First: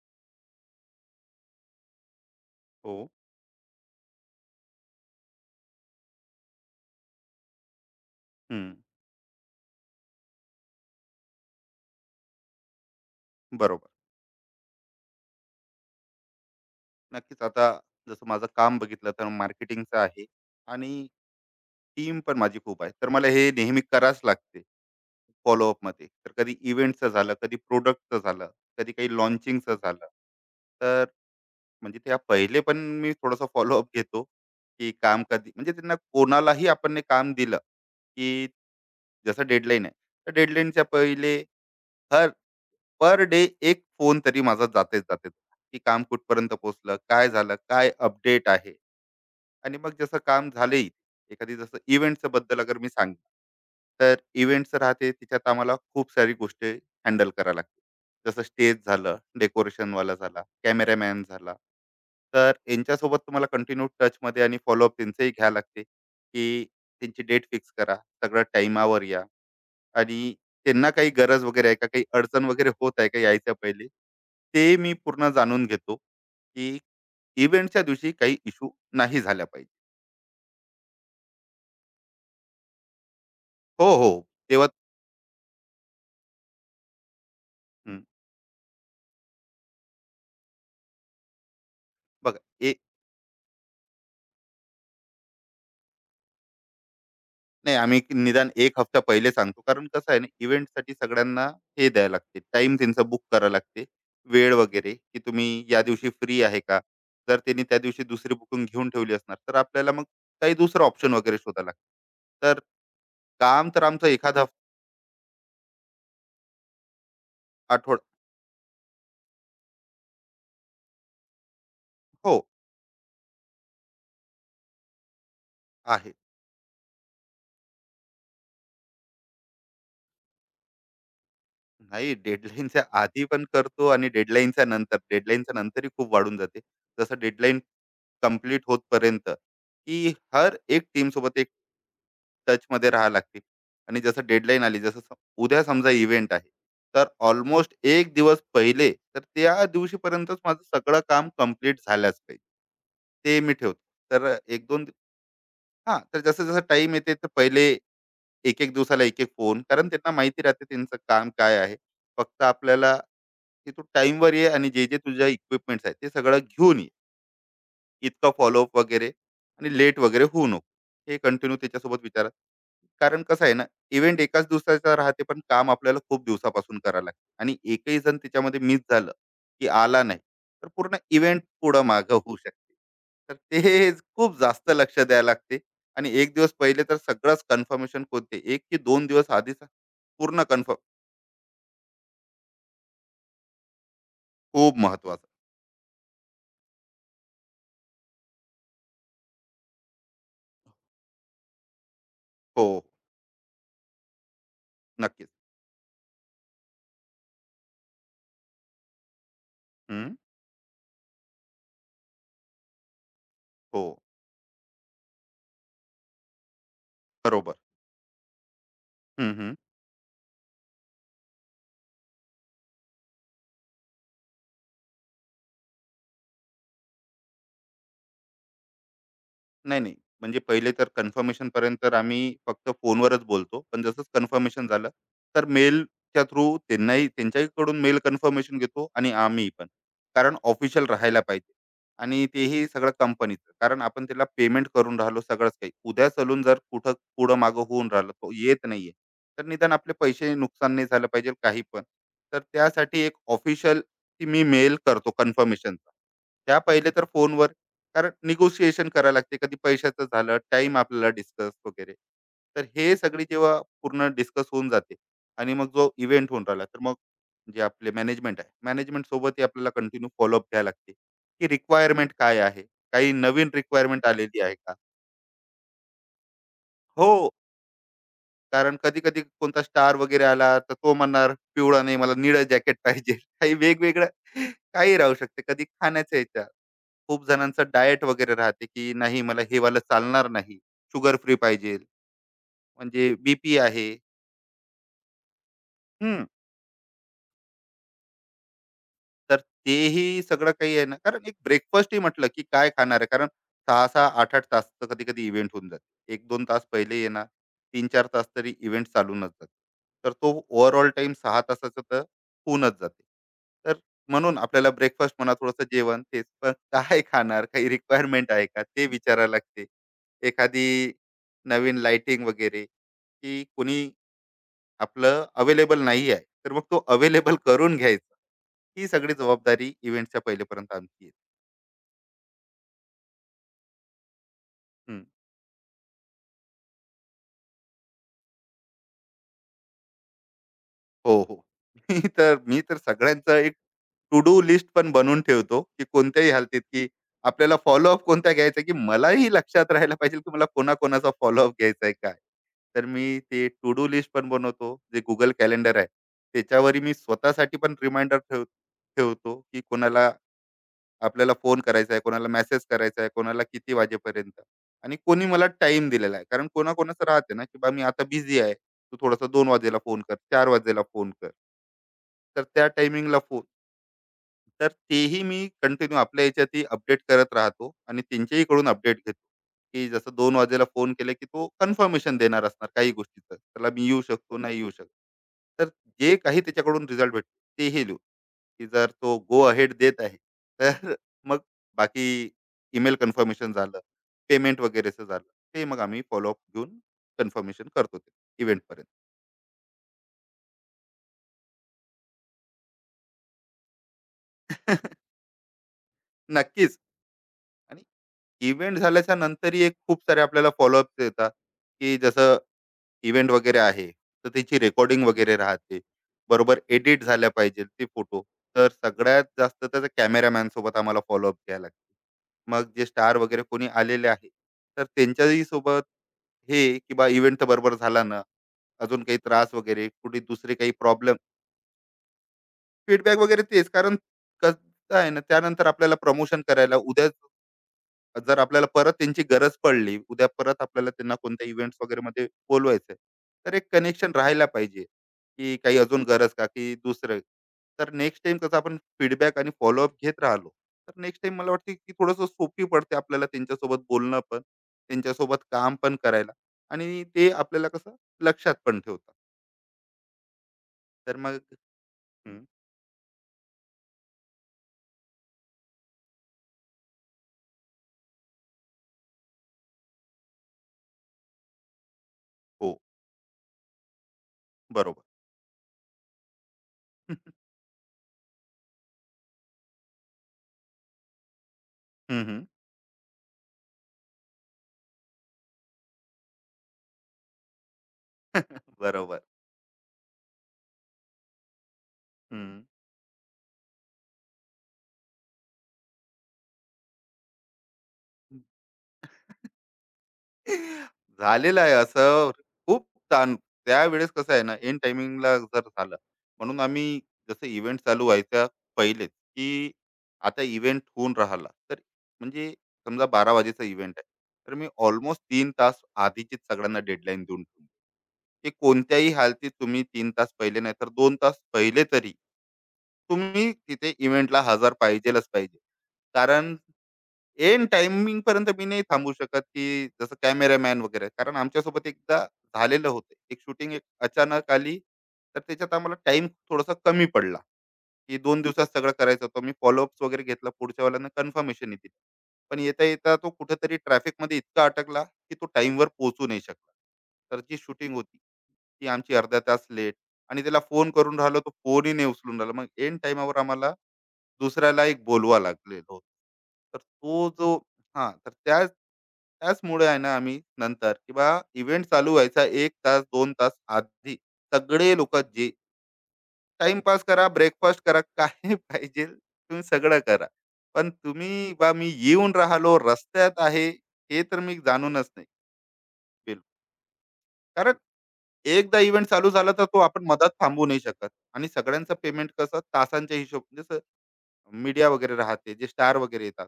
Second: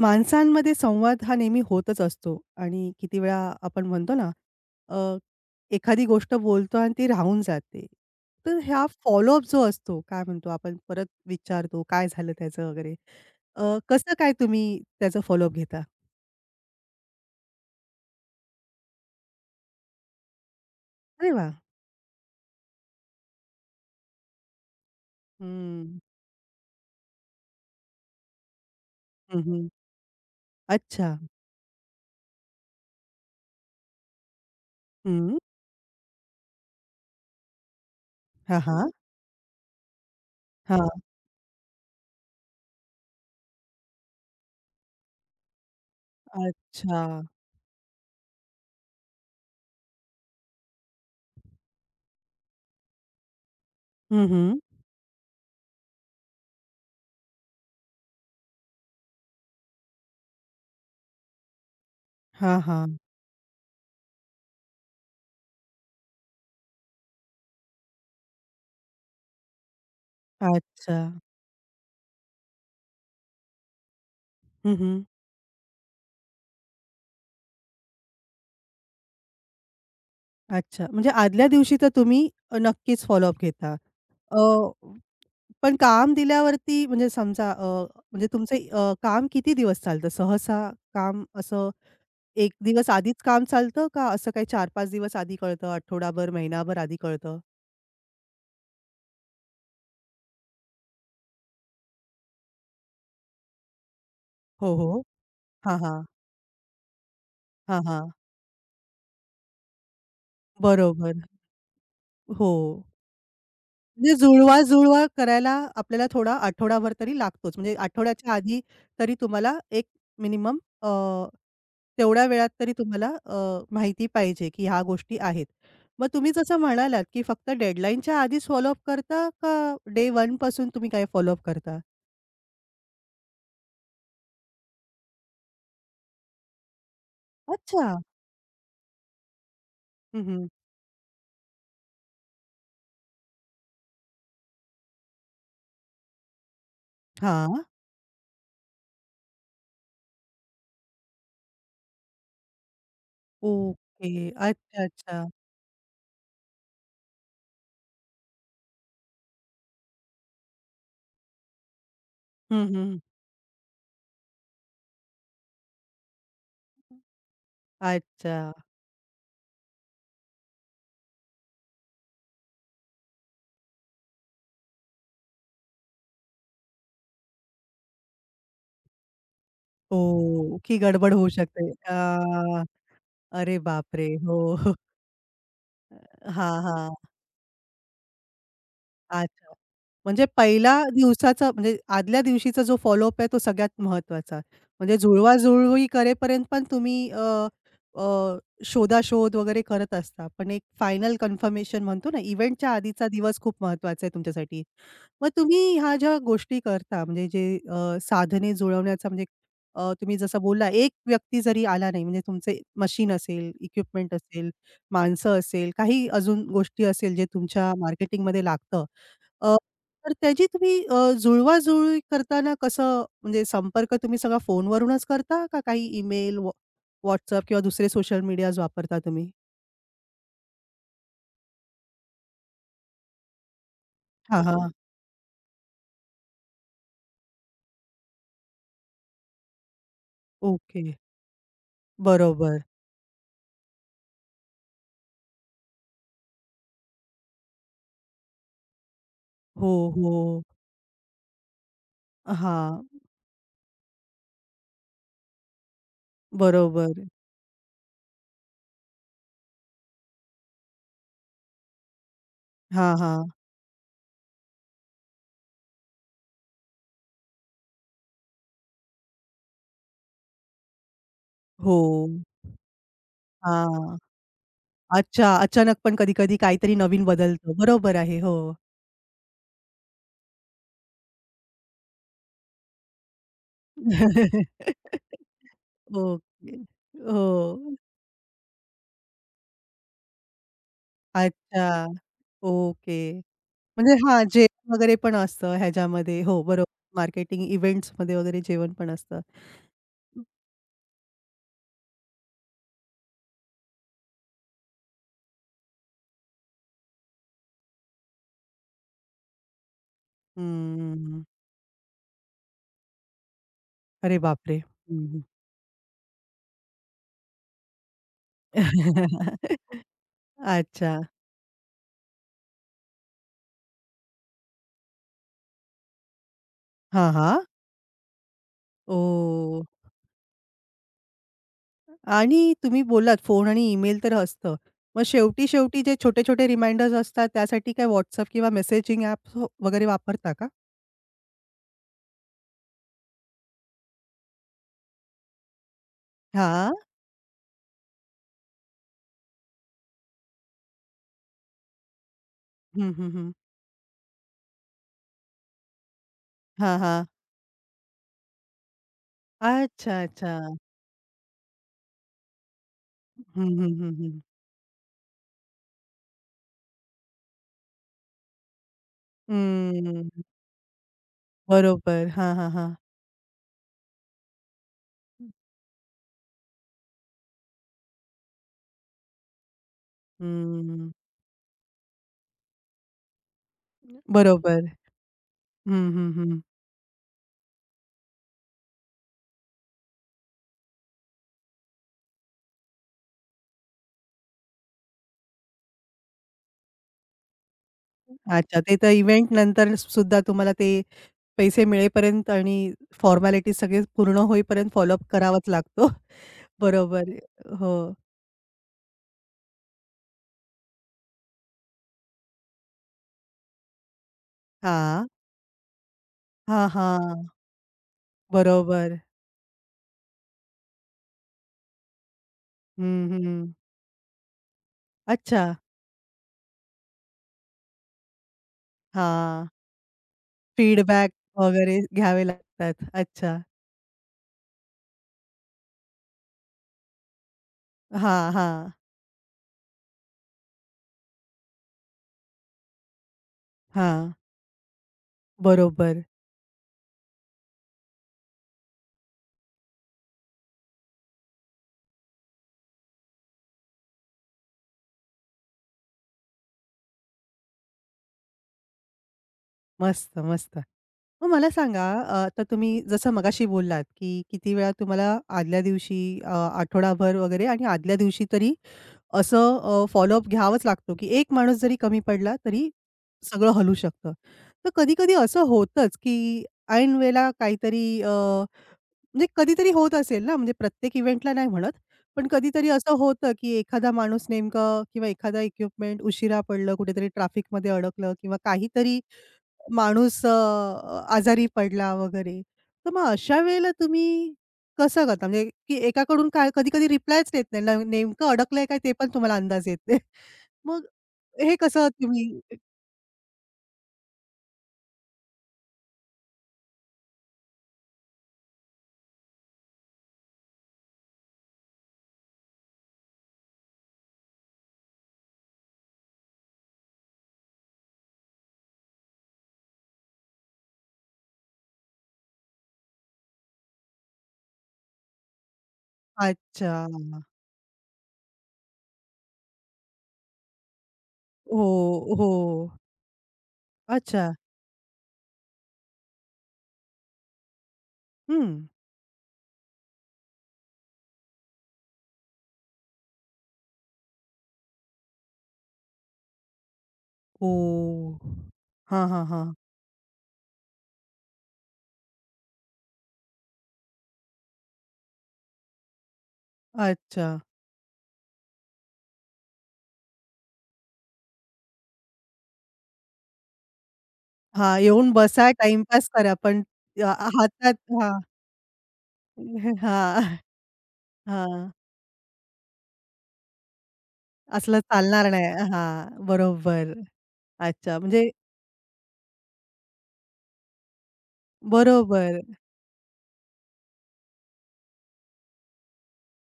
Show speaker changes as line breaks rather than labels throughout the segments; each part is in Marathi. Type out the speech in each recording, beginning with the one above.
माणसांमध्ये संवाद हा नेहमी होतच असतो आणि
हो.
किती वेळा आपण म्हणतो ना, अ, एखादी गोष्ट बोलतो आणि ती राहून जाते. तर
हं.
हा फॉलोअप जो असतो, काय म्हणतो आपण परत विचारतो, काय झालं त्याचं वगैरे. अ,
बरोबर.
कसं काय तुम्ही त्याचा फॉलोअप घेता?
नक्कीच आता जसं माझं काम बघितलं तर मार्केटिंगचं आहे आणि
अरे वा,
टीम पण माझी खूप आहे. तर मला हे नेहमी करावंच लागते
हं.
फॉलोअपमध्ये. तर कधी इव्हेंटचं झालं, कधी प्रोडक्टचं झालं, कधी काही
हं,
लॉन्चिंगचं झालं. तर
अच्छा.
म्हणजे त्या पहिले पण मी थोडंसं फॉलोअप घेतो, की काम
हं.
कधी म्हणजे त्यांना कोणालाही आपण ने काम दिलं, की
हां, हां.
जसं डेडलाईन आहे. तर डेडलाईनच्या
हां.
पहिले हर पर डे एक फोन तरी माझा जातेच जाते, की काम कुठपर्यंत पोहोचलं,
अच्छा.
काय झालं, काय अपडेट आहे. आणि मग जसं काम झाले एखादी जसं इव्हेंटचं बद्दल अगर मी सांग तर
हं, हं.
इव्हेंट्स राहते तिच्यात आम्हाला खूप सारी गोष्टी हँडल करायला लागते, जसं स्टेज झालं, डेकोरेशनवाला झाला, कॅमेरामॅन झाला. तर
हां,
यांच्यासोबत तुम्हाला कंटिन्यू टचमध्ये आणि फॉलोअप त्यांचंही घ्यावं लागते, की त्यांची डेट फिक्स करा, सगळं टाईमावर या आणि त्यांना
अच्छा.
काही गरज वगैरे आहे का, काही अडचण वगैरे होत आहे का, यायच्या पहिले ते मी
हं,
पूर्ण जाणून घेतो की इव्हेंटच्या दिवशी काही इशू नाही झाल्या पाहिजे.
अच्छा. म्हणजे आदल्या दिवशी तर तुम्ही नक्कीच फॉलोअप घेता.
हो, हो.
अ
तेव्हा
पण काम दिल्यावरती म्हणजे समजा
हं,
म्हणजे तुमचं काम किती दिवस चालतं? सहसा काम असं
बघा.
1
एक
दिवस आधीच काम चालतं का असं काही 4-5 दिवस आधी कळतं, आठवडाभर, महिनाभर आधी कळतं?
नाही आम्ही एक निदान एक हफ्ता पहिले सांगतो. कारण कसं आहे ना, इव्हेंटसाठी सगळ्यांना हे द्यायला लागते, टाइम त्यांचा बुक करावा लागते. वेळ
हो, हो.
वगैरे, की तुम्ही
हां,
या
हां.
दिवशी फ्री आहे का? जर त्यांनी त्या
हां,
दिवशी
हां.
दुसरी बुकिंग घेऊन ठेवली असणार, तर आपल्याला मग काही दुसरं ऑप्शन
बरोबर.
वगैरे शोधावं लागतं.
हो.
तर काम तर आमचं
म्हणजे
एखादा
जुळवा-जुळवा करायला आपल्याला थोडा आठवडाभर तरी लागतोच. म्हणजे
आठवडा.
आठवड्याच्या आधी तरी तुम्हाला एक मिनिमम तेवढ्या
हो,
वेळात तरी तुम्हाला माहिती पाहिजे, की ह्या गोष्टी आहेत. मग
आहे.
तुम्ही जसं म्हणालात, की फक्त डेडलाईनच्या आधीच फॉलोअप करता का डे 1 पासून तुम्ही काय फॉलोअप करता?
नाही, डेडलाईनच्या आधी पण करतो आणि डेडलाईनच्या नंतर, डेडलाईनच्या नंतरही खूप वाढून जाते, जसं डेडलाईन
अच्छा.
कम्प्लीट होतपर्यंत, की
हं, हं.
हर एक टीम सोबत एक टच मध्ये राहावं लागते. आणि जसं डेडलाईन आली, उद्या समजा इव्हेंट आहे, तर
हां.
ऑलमोस्ट एक दिवस पहिले तर त्या दिवशीपर्यंतच माझं सगळं काम कम्प्लीट झाल्याच पाहिजे, ते मी ठेवतो.
ओके.
तर
अच्छा, अच्छा.
हा, तर जसं जसं टाइम येते तर पहिले एक एक दिवसाला एक एक फोन, कारण त्यांना माहिती राहते त्यांचं काम काय आहे. फक्त
हं,
आपल्याला,
हं.
की तू टाईमवर ये आणि जे जे तुझ्या इक्विपमेंट्स आहेत ते सगळं घेऊन ये, इतका
अच्छा.
फॉलोअप वगैरे आणि लेट वगैरे होऊ नको, हे कंटिन्यू त्याच्यासोबत विचारा. कारण कसं आहे ना, इव्हेंट एकाच दिवसाचा राहते पण काम आपल्याला खूप दिवसापासून करावं लागतं, आणि एकही जण त्याच्यामध्ये मिस झालं, की आला नाही,
ओह!
तर
की
पूर्ण
गडबड होऊ
इव्हेंट
शकते.
पुढं मागं होऊ शकते. तर
अरे
ते
बापरे!
खूप
हो.
जास्त लक्ष द्यायला लागते. आणि एक दिवस
हां,
पहिले
हां.
तर सगळंच कन्फर्मेशन, कोणते एक की दोन दिवस
अच्छा.
आधीच
म्हणजे
पूर्ण कन्फर्म,
पहिला दिवसाचा म्हणजे आदल्या दिवशीचा जो फॉलोअप आहे तो सगळ्यात महत्वाचा.
खूप
म्हणजे
महत्वाचं.
जुळवा-जुळवी करेपर्यंत पण तुम्ही अ, अ, शोधाशोध वगैरे करत असता. पण एक फायनल कन्फर्मेशन म्हणतो ना,
हो
इव्हेंटच्या
हो,
आधीचा दिवस खूप महत्वाचा आहे तुमच्यासाठी.
नक्कीच.
मग तुम्ही ह्या ज्या गोष्टी करता म्हणजे जे साधने जुळवण्याचा म्हणजे
हम्म,
तुम्ही जसं बोलला एक व्यक्ती जरी आला नाही म्हणजे तुमचे मशीन असेल,
हो.
इक्विपमेंट असेल, माणसं असेल, काही अजून गोष्टी असेल जे
बरोबर.
तुमच्या मार्केटिंगमध्ये लागतं.
हं, हं.
अ, तर त्याची तुम्ही जुळवाजुळवी करताना कसं म्हणजे संपर्क तुम्ही सगळा फोनवरूनच करता का काही ईमेल, WhatsApp किंवा दुसरे सोशल मीडियाज वापरता तुम्ही?
नाही, नाही. म्हणजे पहिले तर कन्फर्मेशनपर्यंत आम्ही फक्त फोनवरच बोलतो. पण जसंच
हां,
कन्फर्मेशन
हां.
झालं, तर मेलच्या थ्रू त्यांनाही त्यांच्याकडून मेल कन्फर्मेशन घेतो आणि आम्ही पण. कारण ऑफिशियल
ओके.
राहायला पाहिजे आणि
बरोबर.
तेही सगळं कंपनीचं. कारण आपण त्याला पेमेंट करून राहिलो सगळंच काही. उद्या चालून जर कुठं पुढं-मागं होऊन राहिलं, तो येत नाहीये, तर
हो,
निदान आपले पैसे
हो.
नुकसान नाही झालं पाहिजे काही पण. तर
हां.
त्यासाठी एक ऑफिशियल मी मेल करतो कन्फर्मेशनचा. त्या पहिले
बरोबर.
तर फोनवर, कारण निगोशिएशन करायला लागते, कधी पैशाचं झालं, टाइम आपल्याला डिस्कस वगैरे. तर
हां,
हे सगळी
हां.
जेव्हा पूर्ण डिस्कस होऊन जाते, आणि मग जो इव्हेंट होऊन राहिला, तर मग जे आपले मॅनेजमेंट आहे, मॅनेजमेंट सोबतही आपल्याला कंटिन्यू फॉलोअप घ्यायला लागते, की
हो.
रिक्वायरमेंट काय आहे, काही नवीन
हां.
रिक्वायरमेंट आलेली आहे का.
अच्छा, अचानक पण कधी-कधी काहीतरी नवीन
हो,
बदलतं. बरोबर आहे. हो.
कारण कधी कधी कोणता स्टार वगैरे आला तर तो म्हणणार पिवळा नाही मला निळं जॅकेट पाहिजे. काही वेगवेगळं काही राहू शकते. कधी खाण्याच्या याच्या,
ओके.
खूप जणांचं
हो.
डाएट वगैरे राहते, की नाही मला हे वालं चालणार नाही. शुगर फ्री पाहिजे,
अच्छा. ओके.
म्हणजे बीपी आहे.
म्हणजे हां, जेवण वगैरे पण असतं ह्याच्यामध्ये.
हं.
हो, बरोबर. मार्केटिंग इव्हेंट्समध्ये वगैरे जेवण पण असतं.
तर तेही सगळं काही आहे ना, कारण एक ब्रेकफास्टही म्हटलं, की काय खाणार आहे. कारण 6-6, 8-8 तासचं कधी-कधी इव्हेंट होऊन जाते. एक दोन तास पहिले येणार, 3 चार तास तरी इव्हेंट चालूनच जाते. तर तो ओव्हरऑल टाइम
हम्म.
6 तासाचा तर होऊनच जाते. तर
अरे
म्हणून
बापरे!
आपल्याला
हं,
ब्रेकफास्ट
हं.
म्हणा, थोडंसं जेवण तेच. पण काय खाणार? काही रिक्वायरमेंट आहे का? ते विचारायला लागते. एखादी
अच्छा.
नवीन लाइटिंग वगैरे, की कोणी आपलं अवेलेबल नाही आहे, तर मग तो
हां,
अवेलेबल
हां.
करून घ्यायचा. ही सगळी
ओह!
जबाबदारी इव्हेंटच्या पहिलेपर्यंत आमची आहे.
आणि तुम्ही बोललात फोन आणि ईमेल तर असतं. मग
हम्म.
शेवटी-शेवटी जे छोटे-छोटे रिमाइंडर्स असतात त्यासाठी काय WhatsApp किंवा मेसेजिंग ॲप्स वगैरे वापरता का?
हो हो. मी तर सगळ्यांचं एक टू डू लिस्ट पण बनवून ठेवतो, की कोणत्याही हालतीत,
हां.
की आपल्याला फॉलोअप कोणता घ्यायचा, की मलाही लक्षात राहायला पाहिजे, की मला कोणाकोणाचा फॉलोअप घ्यायचा आहे काय. तर
हं, हं,
मी
हं.
ते टू डू लिस्ट पण बनवतो, जे गुगल कॅलेंडर आहे,
हां,
त्याच्यावरही मी
हां.
स्वतःसाठी पण रिमाइंडर ठेव ठेवतो, की
अच्छा,
कोणाला
अच्छा.
आपल्याला फोन करायचा आहे, कोणाला मेसेज करायचा आहे, कोणाला
हं, हं,
किती
हं, हं.
वाजेपर्यंत, आणि कोणी मला टाइम दिलेला आहे. कारण कोणाकोणाचं राहते ना, की बा मी आता बिझी आहे, तू थोडासा 2 वाजेला फोन कर,
हम्म.
4 वाजेला फोन कर.
बरोबर. हां,
तर
हां,
त्या
हां.
टायमिंगला फोन, तर तेही मी कंटिन्यू आपल्या याच्यातही अपडेट करत राहतो आणि त्यांच्याही कडून अपडेट घेतो, की जसं 2 वाजेला
हम्म.
फोन केला की तो कन्फर्मेशन देणार असणार काही गोष्टीचं, त्याला मी येऊ शकतो नाही येऊ
बरोबर.
शकतो, तर
हं, हं,
जे काही
हं.
त्याच्याकडून रिझल्ट भेटतो तेही लिहू, की जर तो गो अहेड देत आहे, तर मग बाकी ईमेल कन्फर्मेशन झालं, पेमेंट वगैरेचं झालं, ते मग आम्ही फॉलोअप घेऊन कन्फर्मेशन करतो ते
अच्छा, ते
इव्हेंटपर्यंत.
तर इव्हेंट नंतर सुद्धा तुम्हाला ते पैसे मिळेपर्यंत आणि फॉर्मॅलिटीज सगळे पूर्ण होईपर्यंत फॉलोअप करावाच लागतो.
नक्कीच.
बरोबर. हो.
आणि इव्हेंट झाल्याच्या नंतरही एक खूप सारे आपल्याला फॉलोअप्स येतात, की जसं इव्हेंट वगैरे आहे, तर त्याची रेकॉर्डिंग
हा,
वगैरे राहते. बरोबर
हा, हा,
एडिट झाल्या पाहिजेत ते फोटो. तर
बरोबर.
सगळ्यात जास्त त्याचा कॅमेरामॅन सोबत आम्हाला फॉलोअप घ्यायला लागते. मग जे
हं,
स्टार वगैरे
हं.
कोणी आलेले आहे, तर त्यांच्याही
अच्छा.
सोबत हे, की बा इव्हेंट तर बरोबर झाला ना, अजून
हा,
काही त्रास वगैरे, कुठे दुसरे काही
फीडबॅक
प्रॉब्लेम,
वगैरे घ्यावे लागतात.
फीडबॅक
अच्छा.
वगैरे तेच. कारण कसं आहे ना, त्यानंतर आपल्याला प्रमोशन करायला उद्या
हा
जर आपल्याला
हां.
परत त्यांची गरज पडली, उद्या परत आपल्याला त्यांना कोणत्या इव्हेंट्स वगैरेमध्ये बोलवायचंय, तर एक कनेक्शन
हां.
राहायला पाहिजे, की काही अजून
बरोबर.
गरज का, की दुसरं. तर नेक्स्ट टाईम कसं आपण फीडबॅक आणि फॉलोअप घेत राहिलो, तर नेक्स्ट टाईम मला वाटते, की थोडंसं सोपी पडते आपल्याला त्यांच्यासोबत बोलणं पण, त्यांच्यासोबत काम पण करायला, आणि ते आपल्याला कसं लक्षात पण ठेवतात.
मस्त, मस्त.
तर
मग
मग
मला सांगा
हं,
आता तुम्ही जसं मगाशी बोललात, की किती वेळा तुम्हाला आदल्या दिवशी आठवडाभर वगैरे आणि आदल्या दिवशी तरी असं फॉलोअप घ्यावाच लागतो, की एक माणूस जरी कमी पडला तरी
हो,
सगळं हलू शकतं. तर
बरोबर.
कधी-कधी असं होतंच, की ऐन वेळेला काहीतरी म्हणजे कधीतरी होत असेल ना, म्हणजे प्रत्येक इव्हेंटला नाही म्हणत,
हं,
पण
हं.
कधीतरी असं होतं, की एखादा माणूस नेमकं किंवा एखादा इक्विपमेंट उशिरा पडलं, कुठेतरी ट्रॅफिकमध्ये अडकलं किंवा काहीतरी
बरोबर.
माणूस आजारी पडला वगैरे.
हं.
तर मग अशा वेळेला तुम्ही कसं करता? म्हणजे की एकाकडून काय कधी-कधी रिप्लायच देत नाही. न नेमकं अडकलंय काय ते पण तुम्हाला अंदाज येत नाही. मग हे
झालेलं आहे
कसं
असं,
तुम्ही
खूप ताण. त्यावेळेस कसं आहे ना, एन टायमिंगला जर झालं, म्हणून आम्ही जसं इव्हेंट चालू व्हायच्या पहिलेच, की आता इव्हेंट होऊन राहिला, तर म्हणजे समजा 12 वाजेचा इव्हेंट आहे, तर मी ऑलमोस्ट 3 तास आधीचीच सगळ्यांना डेडलाईन देऊन ठेवली, की कोणत्याही हालतीत तुम्ही 3 तास पहिले नाही तर 2 तास पहिले तरी, तुम्ही तिथे इव्हेंटला हजर पाहिजेलच पाहिजे. कारण
अच्छा.
एन टाइमिंग पर्यंत मी नाही थांबू शकत, की जसं कॅमेरामॅन वगैरे. कारण
हो,
आमच्यासोबत एकदा
हो.
झालेलं होतं. एक शूटिंग एक
अच्छा.
अचानक आली, तर त्याच्यात आम्हाला टाईम थोडासा कमी पडला, की दोन
हं.
दिवसात सगळं करायचं होतं. मी फॉलोअप्स वगैरे घेतला, पुढच्या वाल्यानं कन्फर्मेशन दिली. पण येता-येता तो कुठेतरी ट्रॅफिकमध्ये इतका अटकला, की तो टाईमवर पोहोचू नाही शकला. तर जी शूटिंग होती
ओह!
की
हां,
आमची
हां,
अर्धा
हां.
तास लेट, आणि त्याला फोन करून राहिलो तो फोनही नाही उचलून राहिला. मग एंड टाईमावर आम्हाला दुसऱ्याला एक बोलवा लागलेलं होतं. तर तो
अच्छा.
जो हां, तर त्याच त्याचमुळे आहे ना, आम्ही नंतर किंवा इव्हेंट चालू व्हायचा एक तास, 2 तास आधी
हां,
सगळे
येऊन
लोकं जे
बसा, टाईमपास करा, पण
टाईमपास
अ,
करा,
हातात
ब्रेकफास्ट करा,
हां,
काही पाहिजे तुम्ही सगळं करा.
हां,
पण तुम्ही
हां.
बा मी येऊन राहिलो, रस्त्यात आहे, हे तर मी
असलं
जाणूनच नाही.
चालणार नाही. हां,
बिलकुल.
बरोबर.
कारण
अच्छा, म्हणजे
एकदा इव्हेंट चालू झाला तर तो आपण मधात थांबवू नाही शकत, आणि सगळ्यांचं पेमेंट
बरोबर.
कसं तासांच्या हिशोब, जसं मीडिया वगैरे राहते, जे स्टार वगैरे येतात,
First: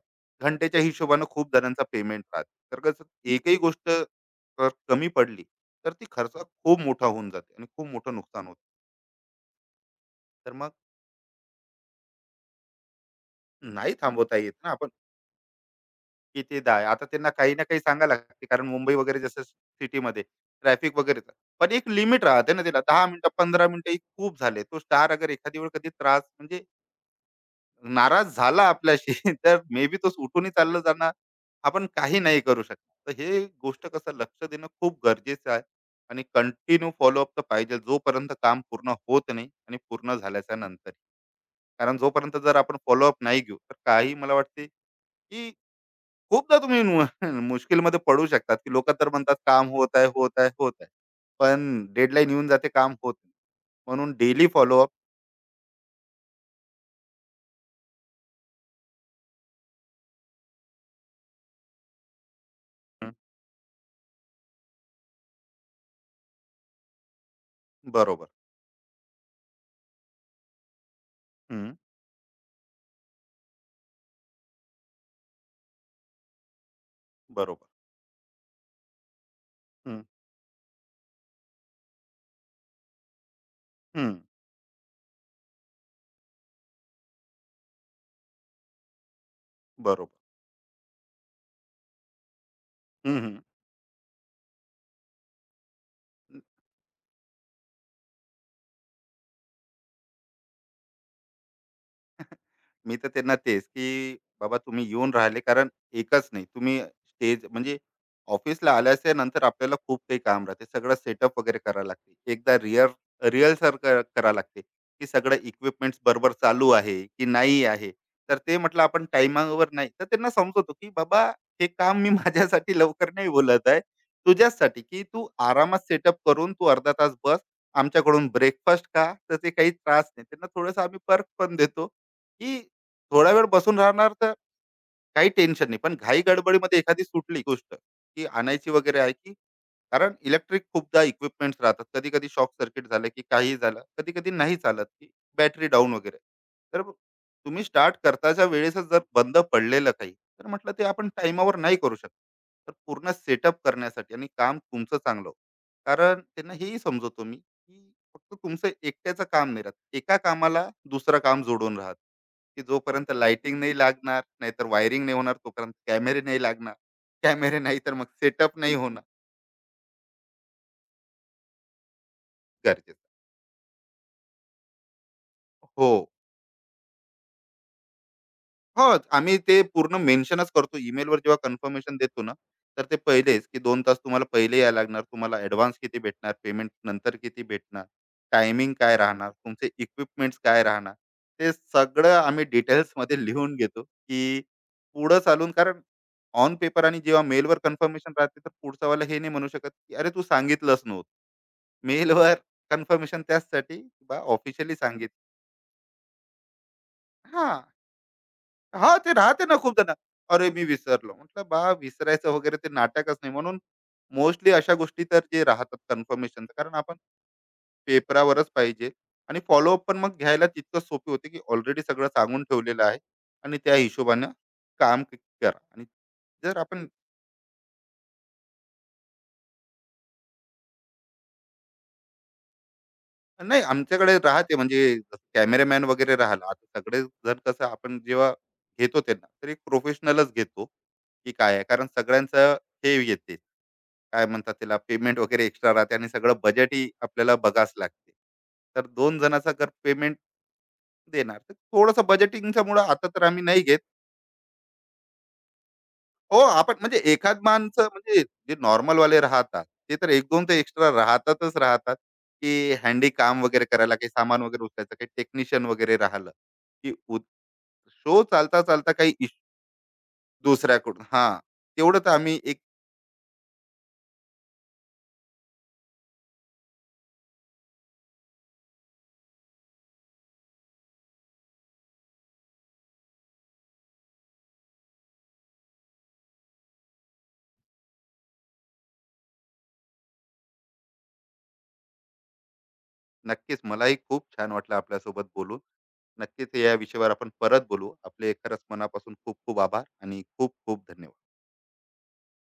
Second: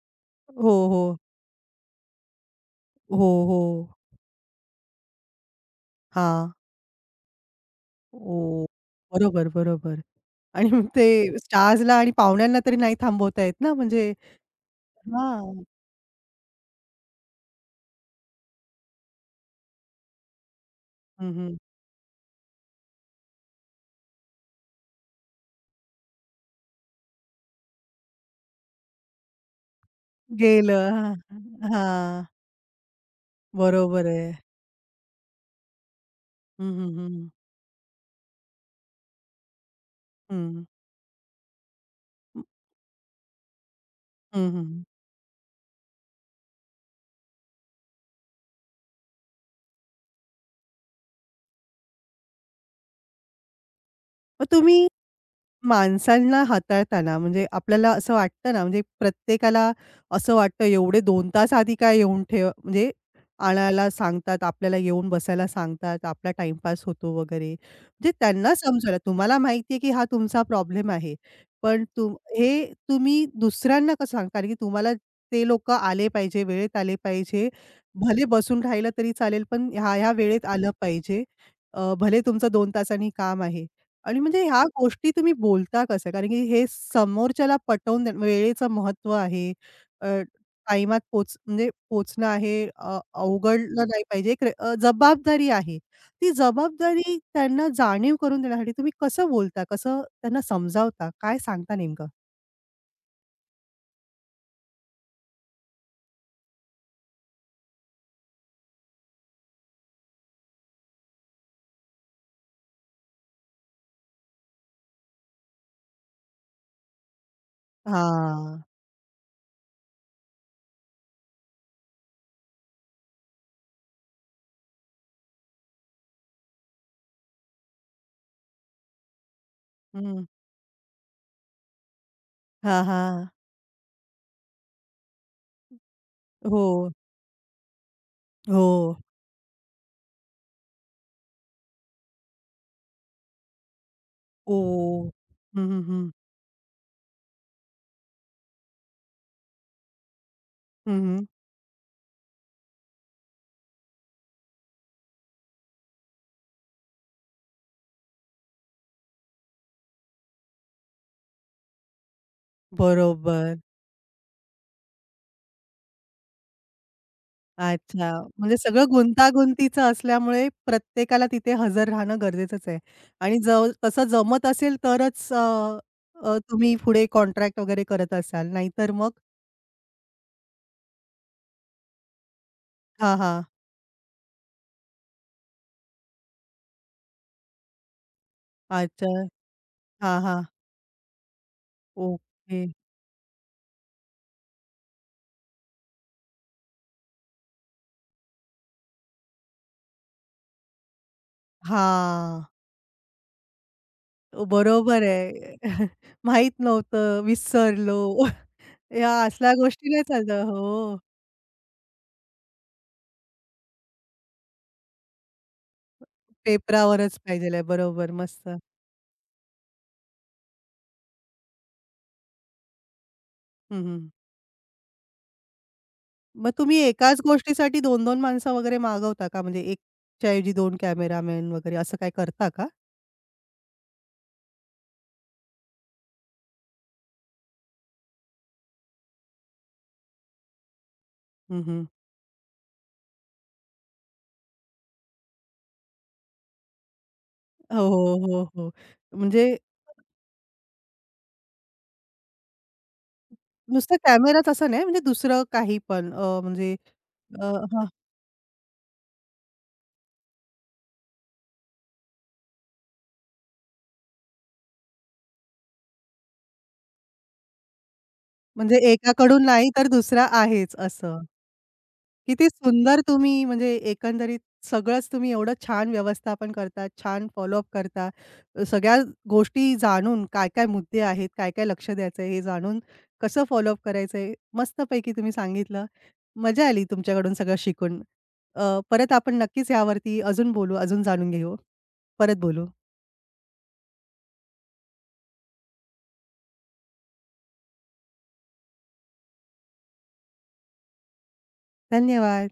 हो,
घंटेच्या
हो,
हिशोबानं खूप जणांचा पेमेंट राहते. तर कसं
हो,
एकही
हो.
गोष्ट जर कमी पडली, तर ती खर्च
हां.
खूप मोठा होऊन जाते आणि खूप मोठं नुकसान होतं.
ओह! बरोबर, बरोबर.
तर
आणि
मग
मग ते स्टार्सला आणि पाहुण्यांना तरी नाही थांबवता येत ना,
नाही
म्हणजे
थांबवता येत ना आपण,
हां.
किती दाय आता त्यांना काही ना काही सांगायला लागते. कारण मुंबई वगैरे जसं सिटीमध्ये ट्रॅफिक वगैरे,
हं, हं.
पण एक लिमिट राहते ना त्याला, 10 मिनिटं 15 मिनिटं ही खूप झाले. तो स्टार अगर एखादी वेळ कधी त्रास म्हणजे नाराज झाला आपल्याशी, तर मे बी तो उठूनही चाललं
गेलं.
जाणार.
हां,
आपण काही
हां.
नाही करू शकत. तर हे गोष्ट
बरोबर
कसं
आहे.
लक्ष देणं खूप गरजेचं आहे, आणि
हं, हं,
कंटिन्यू फॉलोअप
हं.
तर पाहिजे जोपर्यंत काम पूर्ण होत नाही आणि पूर्ण झाल्याच्या
हं.
नंतर. कारण जोपर्यंत जर आपण फॉलोअप नाही घेऊ, तर काही मला
हं,
वाटते,
हं.
की खूपदा तुम्ही मु मुश्किलमध्ये पडू शकतात, की लोकं तर म्हणतात काम होत आहे, होत आहे, होत आहे. पण डेडलाईन येऊन जाते काम होत नाही. म्हणून
मग
डेली
तुम्ही
फॉलोअप.
माणसांना हाताळताना म्हणजे आपल्याला असं वाटतं ना, म्हणजे प्रत्येकाला असं वाटतं एवढे 2 तास आधी काय येऊन ठेव म्हणजे आणायला सांगतात, आपल्याला येऊन बसायला सांगतात, आपला टाईमपास होतो वगैरे. म्हणजे
बरोबर.
त्यांना समजवलं तुम्हाला माहिती आहे की हा तुमचा प्रॉब्लेम आहे.
हं,
पण हे तुम्ही दुसऱ्यांना कसं सांगता? कारण की तुम्हाला ते लोकं आले पाहिजे, वेळेत आले पाहिजे.
बरोबर.
भले बसून राहिलं तरी चालेल, पण
हं,
ह्या-ह्या वेळेत आलं पाहिजे. भले तुमचं 2 तासांनी काम आहे.
हं,
आणि म्हणजे ह्या गोष्टी तुम्ही बोलता कसं? कारण की हे समोरच्याला पटवून देणं वेळेचं महत्त्व आहे.
बरोबर.
अ, टाईमात पोच म्हणजे पोहोचणं आहे.
हं, हं.
अवघडलं नाही पाहिजे. जबाबदारी आहे. ती जबाबदारी त्यांना जाणीव करून देण्यासाठी तुम्ही कसं बोलता? कसं त्यांना समजावता? काय सांगता नेमकं?
मी तर त्यांना तेच, की बाबा तुम्ही येऊन राहिले कारण एकच नाही. तुम्ही स्टेज म्हणजे ऑफिसला आल्याच्या नंतर आपल्याला खूप काही काम राहते. सगळं सेटअप वगैरे करावं लागते. एकदा रिहर्सल करावं लागते, की सगळं इक्विपमेंट्स बरोबर चालू आहे, की नाही आहे. तर ते
हां.
म्हटलं आपण टाईमावर नाही, तर त्यांना समजवतो, की "बाबा हे काम मी माझ्यासाठी लवकर नाही बोलत आहे. तुझ्याचसाठी, की तू आरामात सेटअप करून तू अर्धा तास बस. आमच्याकडून ब्रेकफास्ट खा." तर ते काही त्रास नाही.
हं.
त्यांना थोडंसं आम्ही पर्क पण देतो, की
हां, हां.
थोडा वेळ बसून राहणार तर काही टेन्शन नाही. पण
हो.
घाई-गडबडीमध्ये एखादी सुटली गोष्ट, की
हो.
आणायची वगैरे आहे, की कारण इलेक्ट्रिक खूपदा इक्विपमेंट्स राहतात. कधी-कधी शॉक सर्किट झालं, की काही झालं. कधी-कधी नाही चालत, की
ओ. हं,
बॅटरी
हं,
डाउन
हं.
वगैरे. तर तुम्ही स्टार्ट करताच्या वेळेसच जर बंद पडलेलं काही, तर म्हटलं ते आपण
हं,
टाईमावर नाही करू शकत. तर पूर्ण सेटअप करण्यासाठी आणि काम तुमचं चांगलं हो. कारण त्यांना हेही समजवतो मी, की फक्त तुमचं एकट्याचं काम नाही राहत. एका कामाला दुसरं काम जोडून राहतं. की जोपर्यंत लाइटिंग
बरोबर.
नाही लागणार, नाहीतर वायरिंग नाही होणार, तोपर्यंत कॅमेरे नाही लागणार. कॅमेरे नाही तर मग
अच्छा. म्हणजे
सेटअप नाही
सगळं
होणार.
गुंतागुंतीचं असल्यामुळे प्रत्येकाला तिथे हजर राहणं गरजेचंच आहे
गरजेचं.
आणि जव तसं जमत असेल तरच अ,
हो.
अ, तुम्ही पुढे कॉन्ट्रॅक्ट वगैरे करत असाल,
हो,
नाहीतर मग
आम्ही ते पूर्ण मेन्शनच करतो. ईमेलवर जेव्हा कन्फर्मेशन देतो ना, तर ते
हां, हां.
पहिलेच, की 2 तास तुम्हाला पहिले यायला लागणार. तुम्हाला ॲडव्हान्स किती भेटणार, पेमेंट नंतर किती भेटणार, टायमिंग काय
अच्छा.
राहणार, तुमचे
हां,
इक्विपमेंट्स
हां.
काय राहणार. ते सगळं आम्ही
ओके.
डिटेल्समध्ये लिहून घेतो, की पुढं चालून, कारण ऑन पेपर आणि जेव्हा मेलवर कन्फर्मेशन राहते, तर पुढचावाला हे नाही म्हणू शकत, की "अरे, तू सांगितलंच नव्हतं." मेलवर
हां.
कन्फर्मेशन त्याचसाठी, बा ऑफिशियली
बरोबर
सांगितलं.
आहे. माहीत नव्हतं,
हां.
विसरलो.
हां,
या
ते राहते
असल्या
ना खूप
गोष्टी
जण.
नाही चालतं.
"अरे, मी
हो.
विसरलो." म्हटलं, "बा विसरायचं वगैरे ते नाटकच नाही." म्हणून मोस्टली अशा गोष्टी तर जे राहतात कन्फर्मेशनचं, कारण आपण
पेपरावरच पाहिजे आहे. बरोबर. मस्त.
पेपरावरच पाहिजे. आणि फॉलोअप पण मग घ्यायला तितकं सोपी होते, की ऑलरेडी सगळं सांगून ठेवलेलं आहे आणि त्या
हं, हं.
हिशोबानं काम करा. आणि
मग
जर
तुम्ही
आपण
एकाच गोष्टीसाठी 2 माणसं वगैरे मागवता का? म्हणजे 1 च्या ऐवजी 2 कॅमेरामॅन वगैरे असं काय करता का?
नाही, आमच्याकडे राहते म्हणजे कॅमेरामॅन वगैरे राहिला. आता सगळेजण कसं आपण जेव्हा घेतो त्यांना, तर एक प्रोफेशनलच घेतो, की काय
हं,
आहे,
हं.
कारण सगळ्यांचं हे येते, काय म्हणतात त्याला, पेमेंट वगैरे एक्स्ट्रा राहते आणि सगळं बजेटही आपल्याला बघाच
हो,
लागते.
हो, हो, हो.
तर दोन जणाचा
म्हणजे
जर पेमेंट देणार, तर थोडंसं बजेटिंगच्या मुळे आता तर आम्ही नाही घेत.
नुसता कॅमेराच असं नाही म्हणजे दुसरं काही पण
हो, आपण
म्हणजे
म्हणजे एखाद
अ, हां,
माणसं म्हणजे जे नॉर्मल वाले राहतात ते तर एक दोन तर एक्स्ट्रा राहतातच राहतात, की हँडी काम वगैरे करायला, काही सामान वगैरे उचलायचं, काही टेक्निशियन वगैरे राहिलं, की शो चालता
म्हणजे
चालता काही
एकाकडून नाही तर दुसरा आहेच
दुसऱ्याकडून
असं.
हा. तेवढं तर आम्ही
किती
एक.
सुंदर तुम्ही म्हणजे एकंदरीत सगळंच तुम्ही एवढं छान व्यवस्थापन करता, छान फॉलोअप करता. सगळ्या गोष्टी जाणून काय-काय मुद्दे आहेत, काय-काय लक्ष द्यायचं आहे, हे जाणून कसं फॉलोअप करायचं आहे, मस्तपैकी तुम्ही सांगितलं. मजा आली तुमच्याकडून सगळं शिकून. अ, परत आपण नक्कीच यावरती अजून बोलू, अजून जाणून घेऊ. परत बोलू.
नक्कीच, मलाही खूप छान वाटलं आपल्यासोबत बोलून. नक्कीच या विषयावर आपण परत बोलू. आपले खरंच मनापासून खूप खूप आभार आणि खूप खूप धन्यवाद.
धन्यवाद.